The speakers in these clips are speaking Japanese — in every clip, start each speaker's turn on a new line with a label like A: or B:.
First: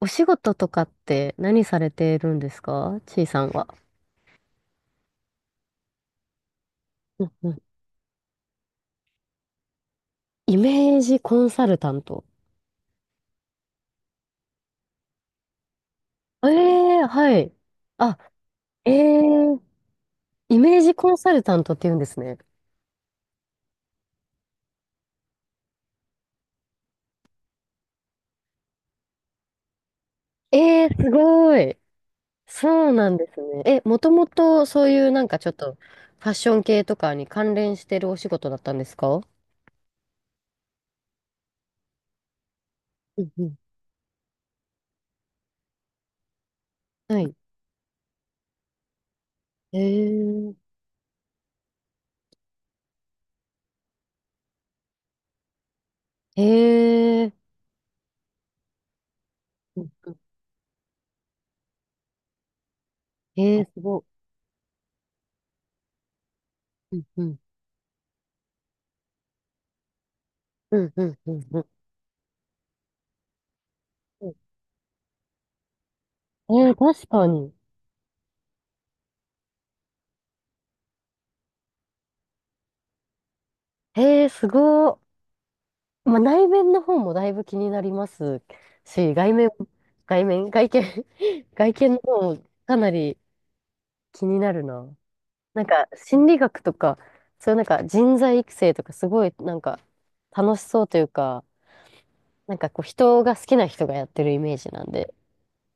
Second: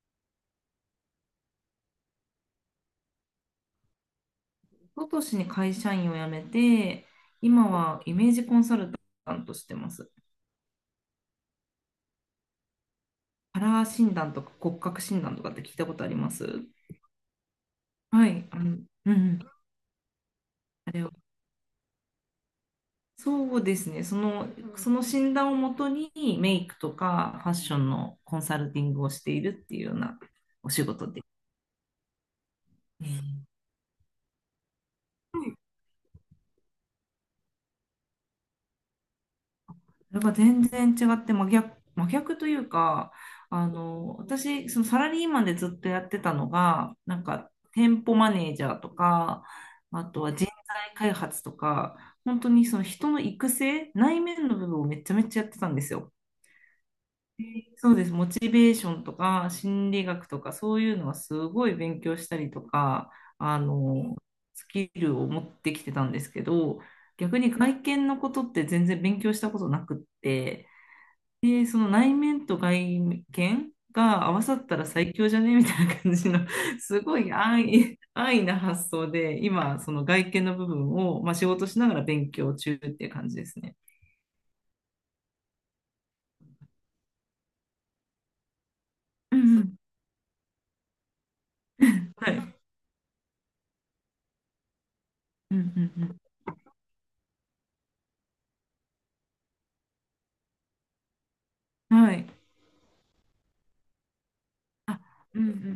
A: お仕事とかって何されてるんですかちいさんは。
B: 一昨年に会社員を辞めて、
A: うんうん。
B: 今はイメージコンサルタントしてます。
A: イメージコンサルタント。
B: カラー診断とか骨格診断とかって聞いたことありま
A: え
B: す？
A: えー、はい。あ、
B: はい、
A: え
B: う
A: え
B: ん、
A: ー、イメー
B: あ
A: ジ
B: れ
A: コ
B: を。
A: ンサルタントって言うんですね。
B: そうですね、その診断をもとにメイクとかファッションのコンサルティングをしているっていうようなお
A: え
B: 仕
A: えー、す
B: 事で。
A: ごい。そうなんですね。え、もともとそういうなんかちょっとファッション系とかに関連してるお仕事だったんですか？
B: それが全然違って真逆というか、
A: うんうん。
B: 私、そのサラリーマンでずっとやってたのが、な
A: は
B: ん
A: い。
B: か、店舗マネージャーとか、
A: え
B: あ
A: え
B: とは人
A: ー、
B: 材開発とか、本当にその人の育成、内面の部分をめちゃめちゃやってたんですよ。
A: ええー、
B: そうです。モチベーションとか、
A: うん
B: 心理
A: うん、
B: 学とか、そういうのはすごい勉強したりとか、あ
A: えー、すご
B: の、スキルを持ってきてたんですけど、
A: い。うんうん。
B: 逆に外見のことって全然勉強したことなくって、
A: うんうんうん
B: で、
A: う
B: その内面と外見が合
A: ん。
B: わさったら最強じゃねみたいな感じの、
A: ええー、
B: す
A: 確
B: ご
A: か
B: い
A: に。
B: 安易な発想で、今、その外見の部分を、まあ、仕事しながら勉強中っていう感じですね。
A: へえ、すごー。まあ、内面の方もだいぶ気になりますし、外
B: う
A: 面、
B: んうん、
A: 外面、外見、外見の
B: は
A: 方も
B: い。
A: かなり気になるな。
B: うん
A: なん
B: う
A: か、
B: ん
A: 心理学とか、そういうなんか人材育成とか、すごいなんか楽しそうというか、
B: うん。はい。
A: なんかこう、人が好きな人がやってるイメージなんで。
B: うんうんうん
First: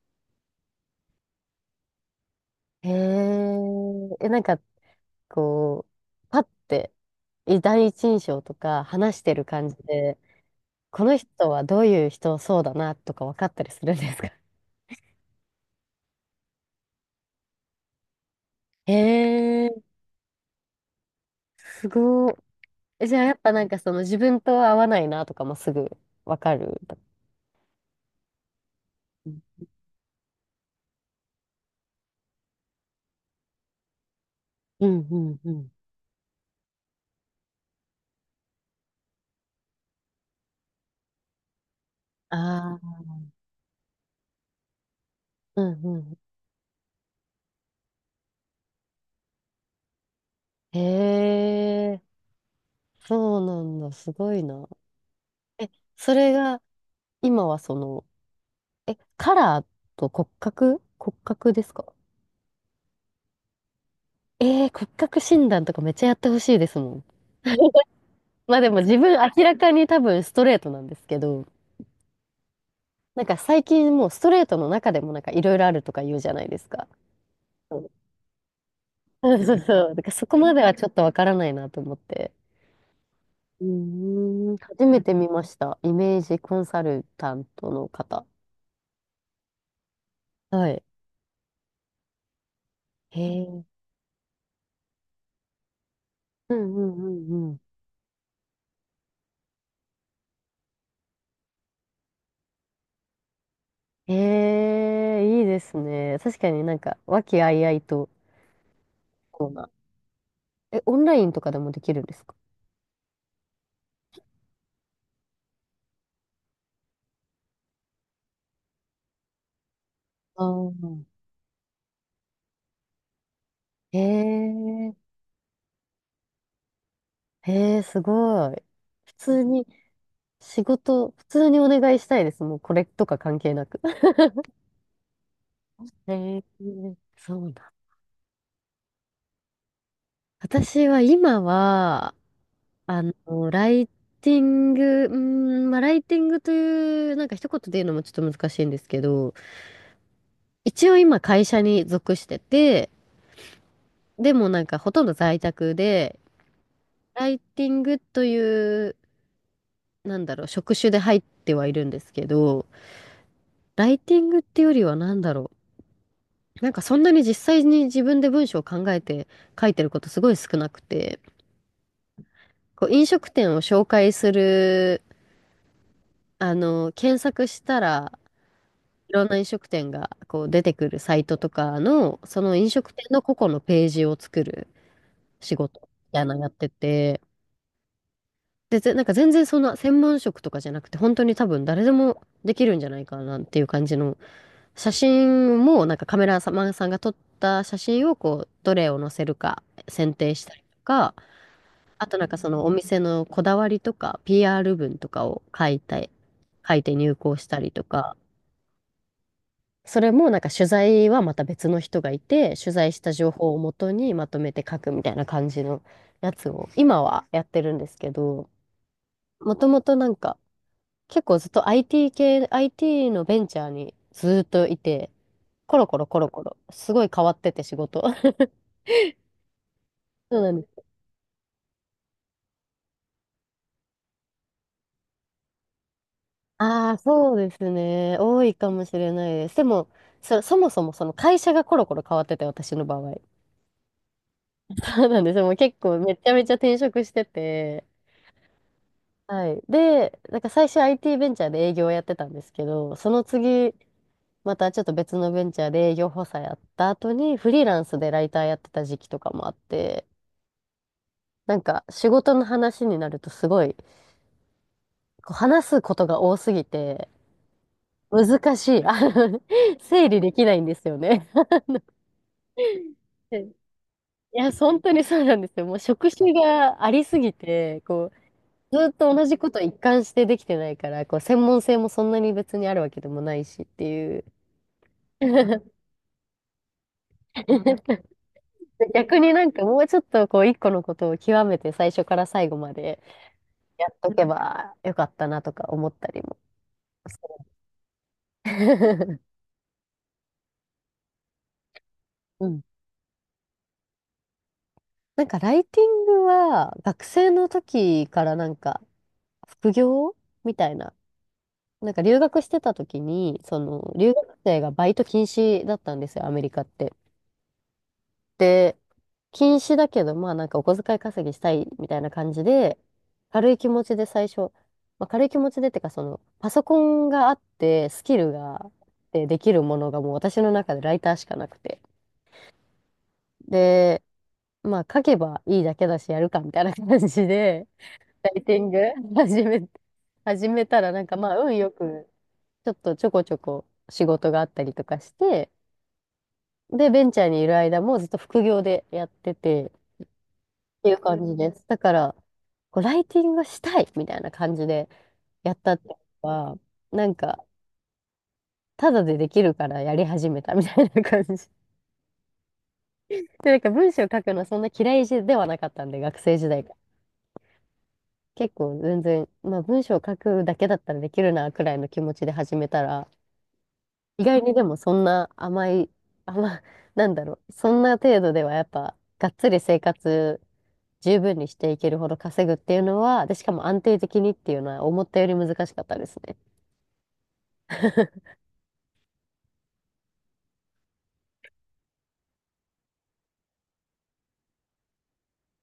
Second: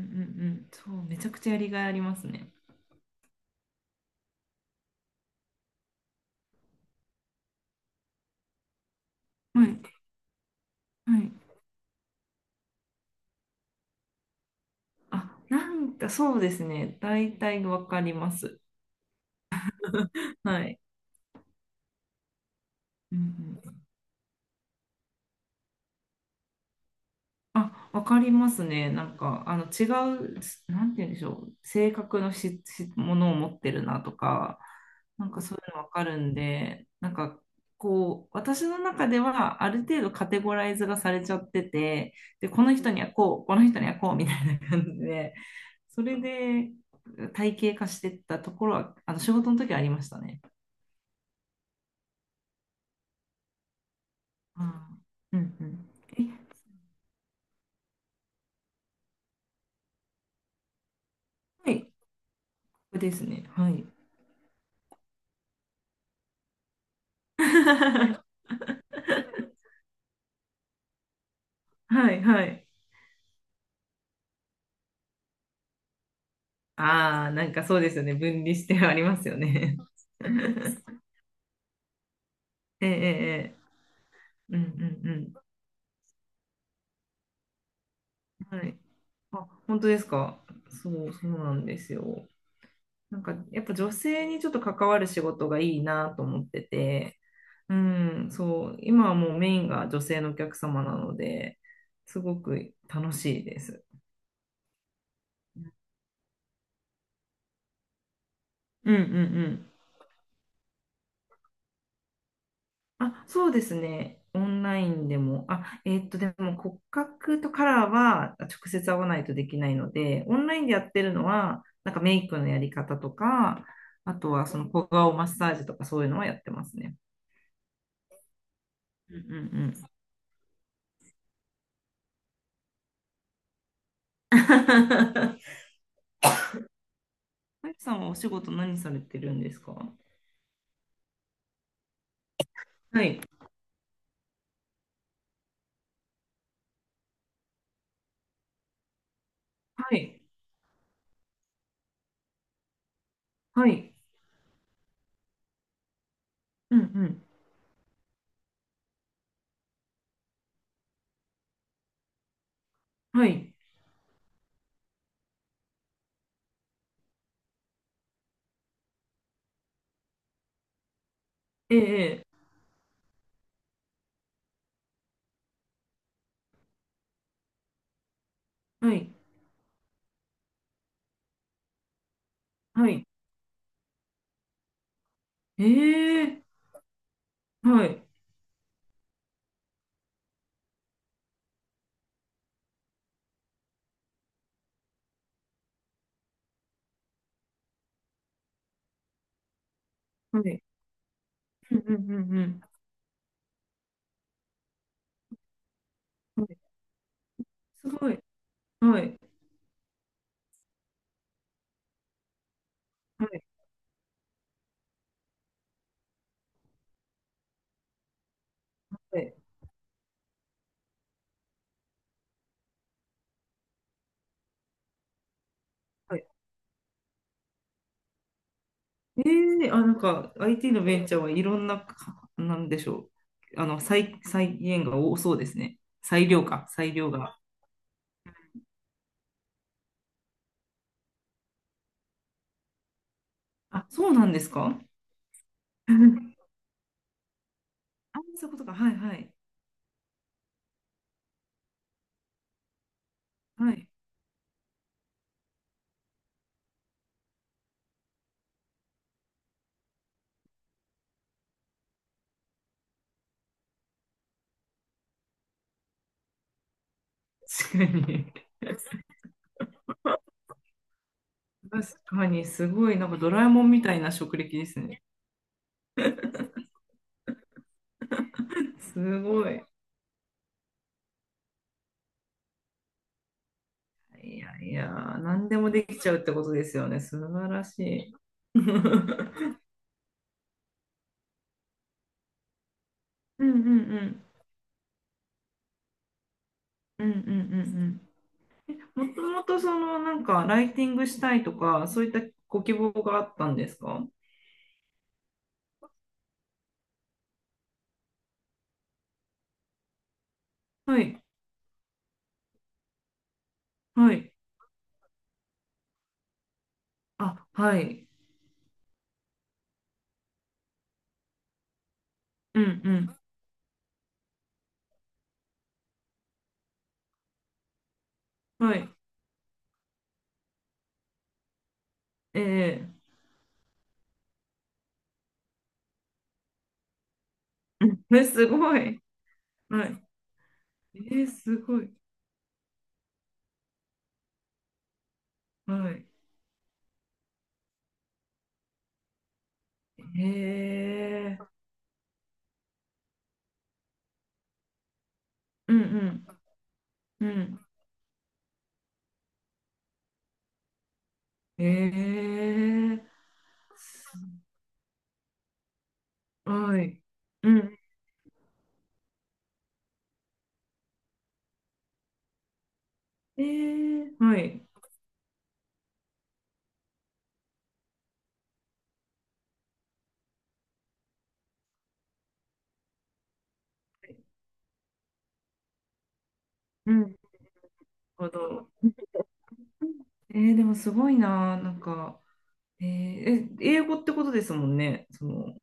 B: うん。そう、めちゃくちゃやりがいありますね。
A: へえ、え、なんかこう、パッて、い第一印象とか話してる
B: は
A: 感じ
B: い。
A: で、この
B: はい。
A: 人はどういう人そうだなとか分かったりするんですか？
B: あ、なんかそうですね。大体わかります。
A: へえ、
B: はい。
A: すごい。え、
B: う
A: じ
B: ん
A: ゃあやっぱなん
B: うん、
A: かその自分と合わないなとかもすぐわかる。
B: あ、わかりますね。なん
A: う
B: か、違う、なんて言うんでしょう。性格のものを持ってるなとか、
A: んう
B: なん
A: ん
B: か
A: う
B: そう
A: ん。
B: いうのわかるんで、なんか、こう、私の中では、ある程度カテゴライズがされちゃってて、で、この
A: あ
B: 人
A: あ、
B: にはこう、この人にはこう、みたいな感じで、
A: うんう
B: そ
A: ん。
B: れで体系化してったところは、仕事の時はありましたね。
A: へえ、そうなんだ。すごいな。
B: あー、うんう
A: え、
B: ん。
A: そ
B: え、
A: れが今はその、え、カラーと骨格、骨格で
B: は
A: す
B: い、こ
A: か？
B: れですね。はい。
A: えー、骨格診断とかめっちゃやってほしいですもん。まあでも自分明らかに多分ストレートなんですけど、
B: はい、はい。
A: なんか最近もうストレートの中でもなんかいろいろあるとか言うじゃないですか。
B: ああ、なんかそうですよね。分離してあります
A: そ
B: よ
A: うそう
B: ね。
A: そう。だからそこまではちょっと わからないなと思って。
B: ええ、ええ、ええ、
A: うーん。
B: うん
A: 初めて
B: う
A: 見
B: ん
A: ました。イメージコンサルタントの方。
B: うん。はい。あ、本当ですか？
A: はい。
B: そう、そうなんですよ。な
A: へ
B: んか、や
A: え。
B: っぱ女性にちょっと関わる仕事がいいなと思っ
A: う
B: て
A: んうんう
B: て、
A: んうん。
B: うん、そう、今はもうメインが女性のお客様なので、すごく楽しいです。
A: へえ、いいで
B: う
A: すね。確かになんか、和気あいあいと、
B: んうんう
A: こうな。
B: ん。
A: え、オンラインとかでもできるんですか？
B: あ、そうですね。オンラインでも。あ、でも骨格とカラーは直接合わないとできないので、オ
A: ああ
B: ンラインでやって
A: ー。
B: るのは、なんかメイクのやり方とか、
A: へ
B: あとはその小
A: え、
B: 顔マッサージとかそういうのはやってますね。
A: へえ、すごい。普
B: うんうんう
A: 通に、
B: ん。
A: 仕事、普通にお願いしたいです。もうこれとか関係なく。へえ、そう
B: マ
A: だ。
B: イクさんはお仕事何されてるんですか？は
A: 私は今は、あの、
B: い。
A: ライティング、うーん、まあ、ライティングという、なんか一言で言うのもちょっと難しいんですけど、
B: はい。
A: 一応今会社に属してて、
B: はい。
A: でもなんかほとんど在宅で、
B: うんう
A: ライティングという、なんだろう、職種で入ってはいるんですけど、
B: ん。はい。
A: ライティングってよりはなんだろう、なんかそんなに実際に自分で文章を考えて書いてることすごい少なくて、
B: ええ。ええ、
A: こう飲食店を紹介する、あの、検索したら、
B: は
A: い
B: い。
A: ろんな飲食店がこう出てくるサイトとかの、その飲
B: は
A: 食店
B: い。
A: の個々のページを作る仕
B: え
A: 事みたいなの
B: え。
A: やってて、
B: はい。
A: で、ぜなんか全然そんな専門職とかじゃなくて、本当に多分誰でもできるんじゃないかなっていう感じの、写真もなんかカメラマンさんが撮った写真をこう、どれを載せるか選定
B: は
A: したり
B: い。
A: とか、
B: うんう
A: あとなんか
B: んう
A: そ
B: ん
A: のお店のこだわりとか、PR 文とかを書いた
B: うん。はい、
A: 書いて入稿したりと
B: すご
A: か、
B: い。はい。
A: それもなんか取材はまた別の人がいて、取材した
B: は
A: 情
B: い
A: 報をもとにまとめて書くみたいな感じのやつを今はやってるんですけど、
B: はい。
A: もともとなんか結構ずっと IT 系、IT のベンチャーにずっといて、コロコロ
B: は
A: コ
B: い、
A: ロコロ、すごい変わってて仕事。
B: えー、あ、なんか
A: そうなんで
B: IT
A: す。
B: のベンチャーはいろんなか、なんでしょう。再現が多そうですね。
A: あ
B: 裁
A: あ、
B: 量
A: そう
B: が。
A: ですね。多いかもしれないです。でも、そ、そもそもその会社がコロコロ変わってて、私の場合。
B: あ、そうなんですか？
A: そうなんですよ。もう結構めちゃ めちゃ転職してて、
B: あ、そういうことか。はいはい。
A: はい。で、なんか最初 IT ベンチャーで営業をやってたんですけど、その
B: は
A: 次、
B: い。
A: またちょっと別のベンチャーで営業補佐やった後に、フリーランスでライターやってた時期とかもあって、なんか仕事の話になるとすごい、こう話すことが多すぎて、
B: 確かに。
A: 難しい。の 整理できないんですよね。
B: 確かに、すごい、なんかドラえ もんみたいな職
A: いや、
B: 歴です
A: 本当
B: ね。
A: にそうなんですよ。もう職種がありすぎて、こう、ずっと
B: す
A: 同じ
B: ご
A: こと
B: い。
A: 一貫してできてないから、こう、専門性もそんなに別にあるわけでもないしっていう。
B: いやいや、何でも できちゃうってことですよね。素晴らし い。う
A: 逆に
B: ん
A: なんかもうちょっとこう一個のことを極めて最初から最後まで
B: うんう
A: やっと
B: ん。
A: けばよかったなとか思ったりも
B: うんう
A: す
B: んうんうん。
A: る。
B: も ともとそのなんかライティングしたいとか、そういった
A: うん。
B: ご希望があったんですか？
A: なんかライティングは学生の時からなんか副業みたいな。
B: はい、
A: なんか留学してた時に、その
B: は
A: 留
B: い。
A: 学生がバイト禁止だったんですよ、アメリカって。
B: あ、はい。
A: で、禁止だけど、まあなんかお小遣い稼ぎしたいみたいな感じ
B: う
A: で、
B: ん、
A: 軽い気持ちで最初、まあ、軽い気持ちでってか、その、パソコンがあって、スキルがあ
B: うん。
A: っ
B: はい。
A: てできるものがもう私の中でライターしかなくて。
B: ええ、
A: で、まあ書けばいいだけだし、やるかみたいな感じで、
B: うん、え、
A: ライ
B: す
A: ティン
B: ご
A: グ
B: い。
A: 始め、
B: はい。
A: 始めたらなんか
B: ええ、
A: まあ
B: す
A: 運よ
B: ごい。
A: く、ちょっとちょこちょこ仕事があったりとかして、
B: はい。
A: で、ベンチャーにいる間もずっと副業でやってて、
B: へ
A: ていう感じで
B: え。
A: す。だから、こうライティングしたいみたいな感じでやった
B: う
A: ってこ
B: ん、
A: とは、なん
B: うん、う
A: か、
B: ん。
A: ただでできるからやり始めたみたいな感じ。
B: ええ。
A: で、なんか文章書
B: す
A: くのはそんな嫌いではなかったんで、学生時代から。
B: はい。うん。
A: 結構全然、まあ文章書くだけだったらできるな、くらいの気持ちで始めたら、
B: ええ、
A: 意
B: は
A: 外にで
B: い。
A: もそんな甘い、甘、なんだろう、そんな程度ではやっぱ、がっつり生活十分にしていけるほど稼ぐっていうのは、で、しかも安定的にっていうのは思ったより難しかったですね。
B: うん。なるほ ど。ええ、でもすごいな、なんか。ええ、英語ってことですもんね。その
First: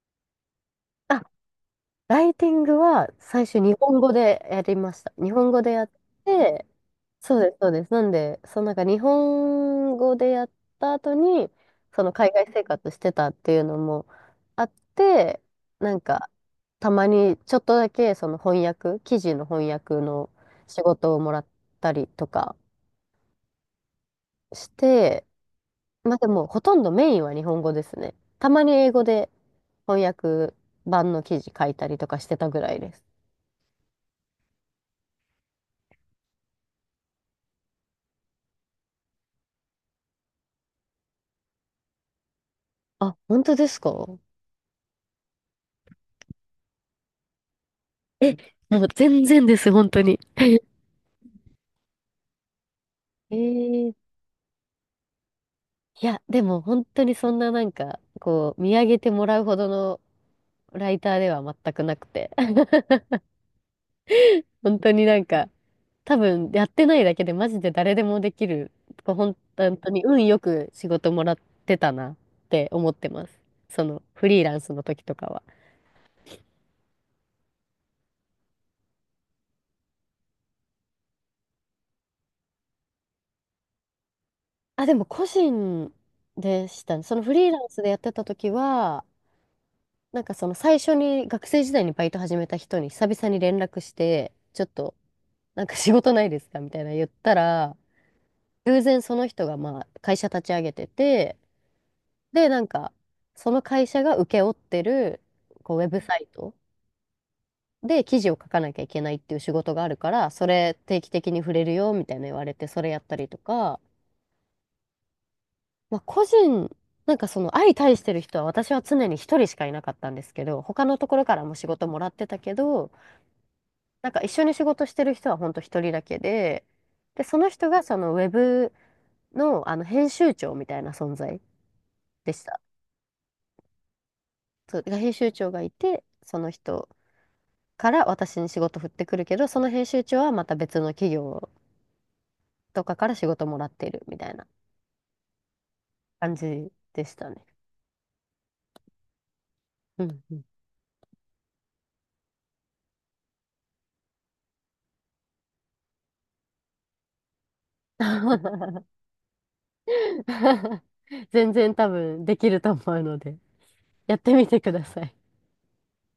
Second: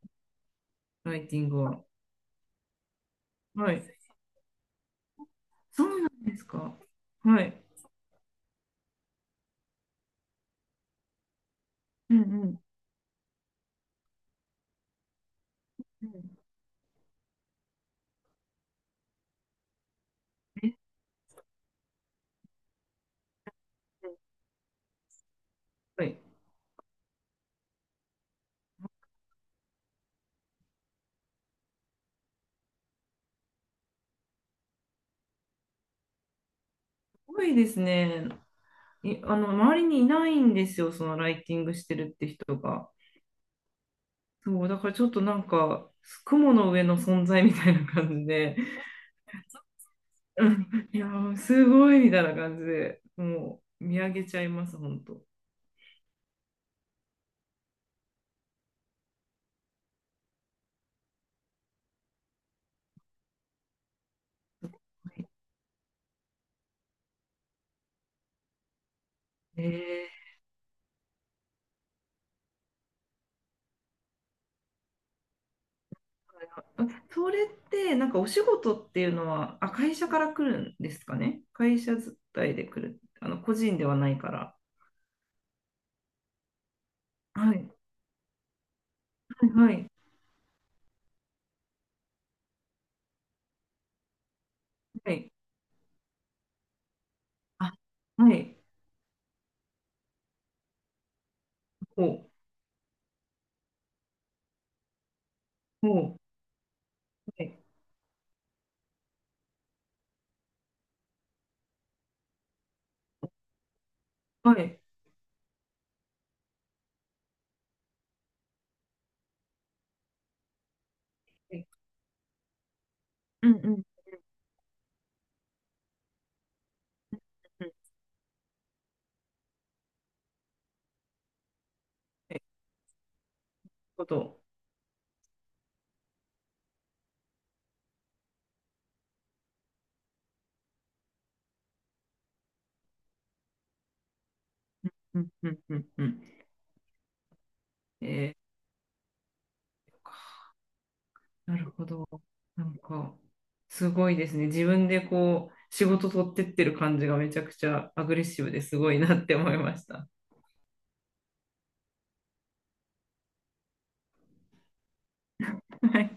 B: ラ
A: あ、
B: イティングは。
A: ライティングは最初
B: は
A: 日
B: い。
A: 本語でやりました。日本語でや
B: そ
A: っ
B: うなんです
A: て、
B: か？
A: そう
B: は
A: です、
B: い。
A: そうです。なんで、そのなんか日本語でやった後に、その
B: うん
A: 海
B: う
A: 外
B: ん
A: 生活してたっていうのもあって、なん
B: う
A: か、
B: ん、
A: たまにちょっとだけその翻訳、記事の翻訳の
B: え
A: 仕事をもらったりとかして、
B: は
A: まあ
B: い。
A: でも、ほとんどメインは日本語ですね。たまに英語で翻訳版の記事書いたりとかしてたぐらいです。
B: 多いですね。周りにいないんですよ、そのライティングしてるって人が。
A: あ、本当ですか？
B: そう、だからちょっとなんか、雲の上の存在みたいな感じ
A: え、
B: で、
A: なんか全然です、本当に。
B: うん、いやー、すごいみたいな感じで、もう
A: え
B: 見
A: え、
B: 上げちゃいます、本当。
A: いや、でも本当にそんななんか、こう、見上げてもらうほどのライターでは全くなくて。本当になんか、多分やってないだけでマジで誰でもできる。こうほん
B: え
A: 本当に
B: ー、
A: 運よく仕事もらってたなって思ってます。そのフリーランスの時とかは。
B: あ、それってなんかお仕事っていうのは、あ、会社から来るんですかね。会社伝いで来る。個人ではないから。
A: あ、でも個人でしたね。そのフリー
B: は
A: ラン
B: い、
A: スでやってた時は、
B: はい、はい。
A: なんかその最初に学生時代にバイト始めた人に久々に連絡して、ちょっと
B: はい、
A: なんか仕事ないですかみたいな言った
B: あ、
A: ら、
B: はい。
A: 偶然その人がまあ会社立ち上げてて、
B: ほう、
A: で、なんかその会社が請け負ってるこうウェ
B: ほ
A: ブサ
B: う、
A: イト
B: はい、
A: で記事を書かなきゃいけないっていう仕事があるから、それ定期的に触れるよみたいな言われて、それやったりとか、
B: はい。
A: まあ、個人、なんかその相対してる人は私は常に一人しかいなかったんですけど、他のところからも
B: は
A: 仕
B: い、
A: 事もらってたけど、
B: うんうん
A: なんか一緒に仕事してる人は本当一人だけで、で、その
B: う
A: 人
B: ん。
A: がそのウェブの、あの編集長みたいな存在で
B: はい、
A: した。
B: こと。
A: そう、が編集長がいて、その人から私に仕事振ってくるけど、その編集長はまた別の企業とかから仕事もらっているみたいな
B: うんうんうんうん。うん、
A: 感じでしたね。
B: えー、
A: うんうん。
B: なるほど。なんか、すごいですね。自分でこう、仕事取ってってる感じがめちゃくちゃアグレッシブですごいなって思いました。
A: 全然多分できると思うので。やってみてください。
B: はい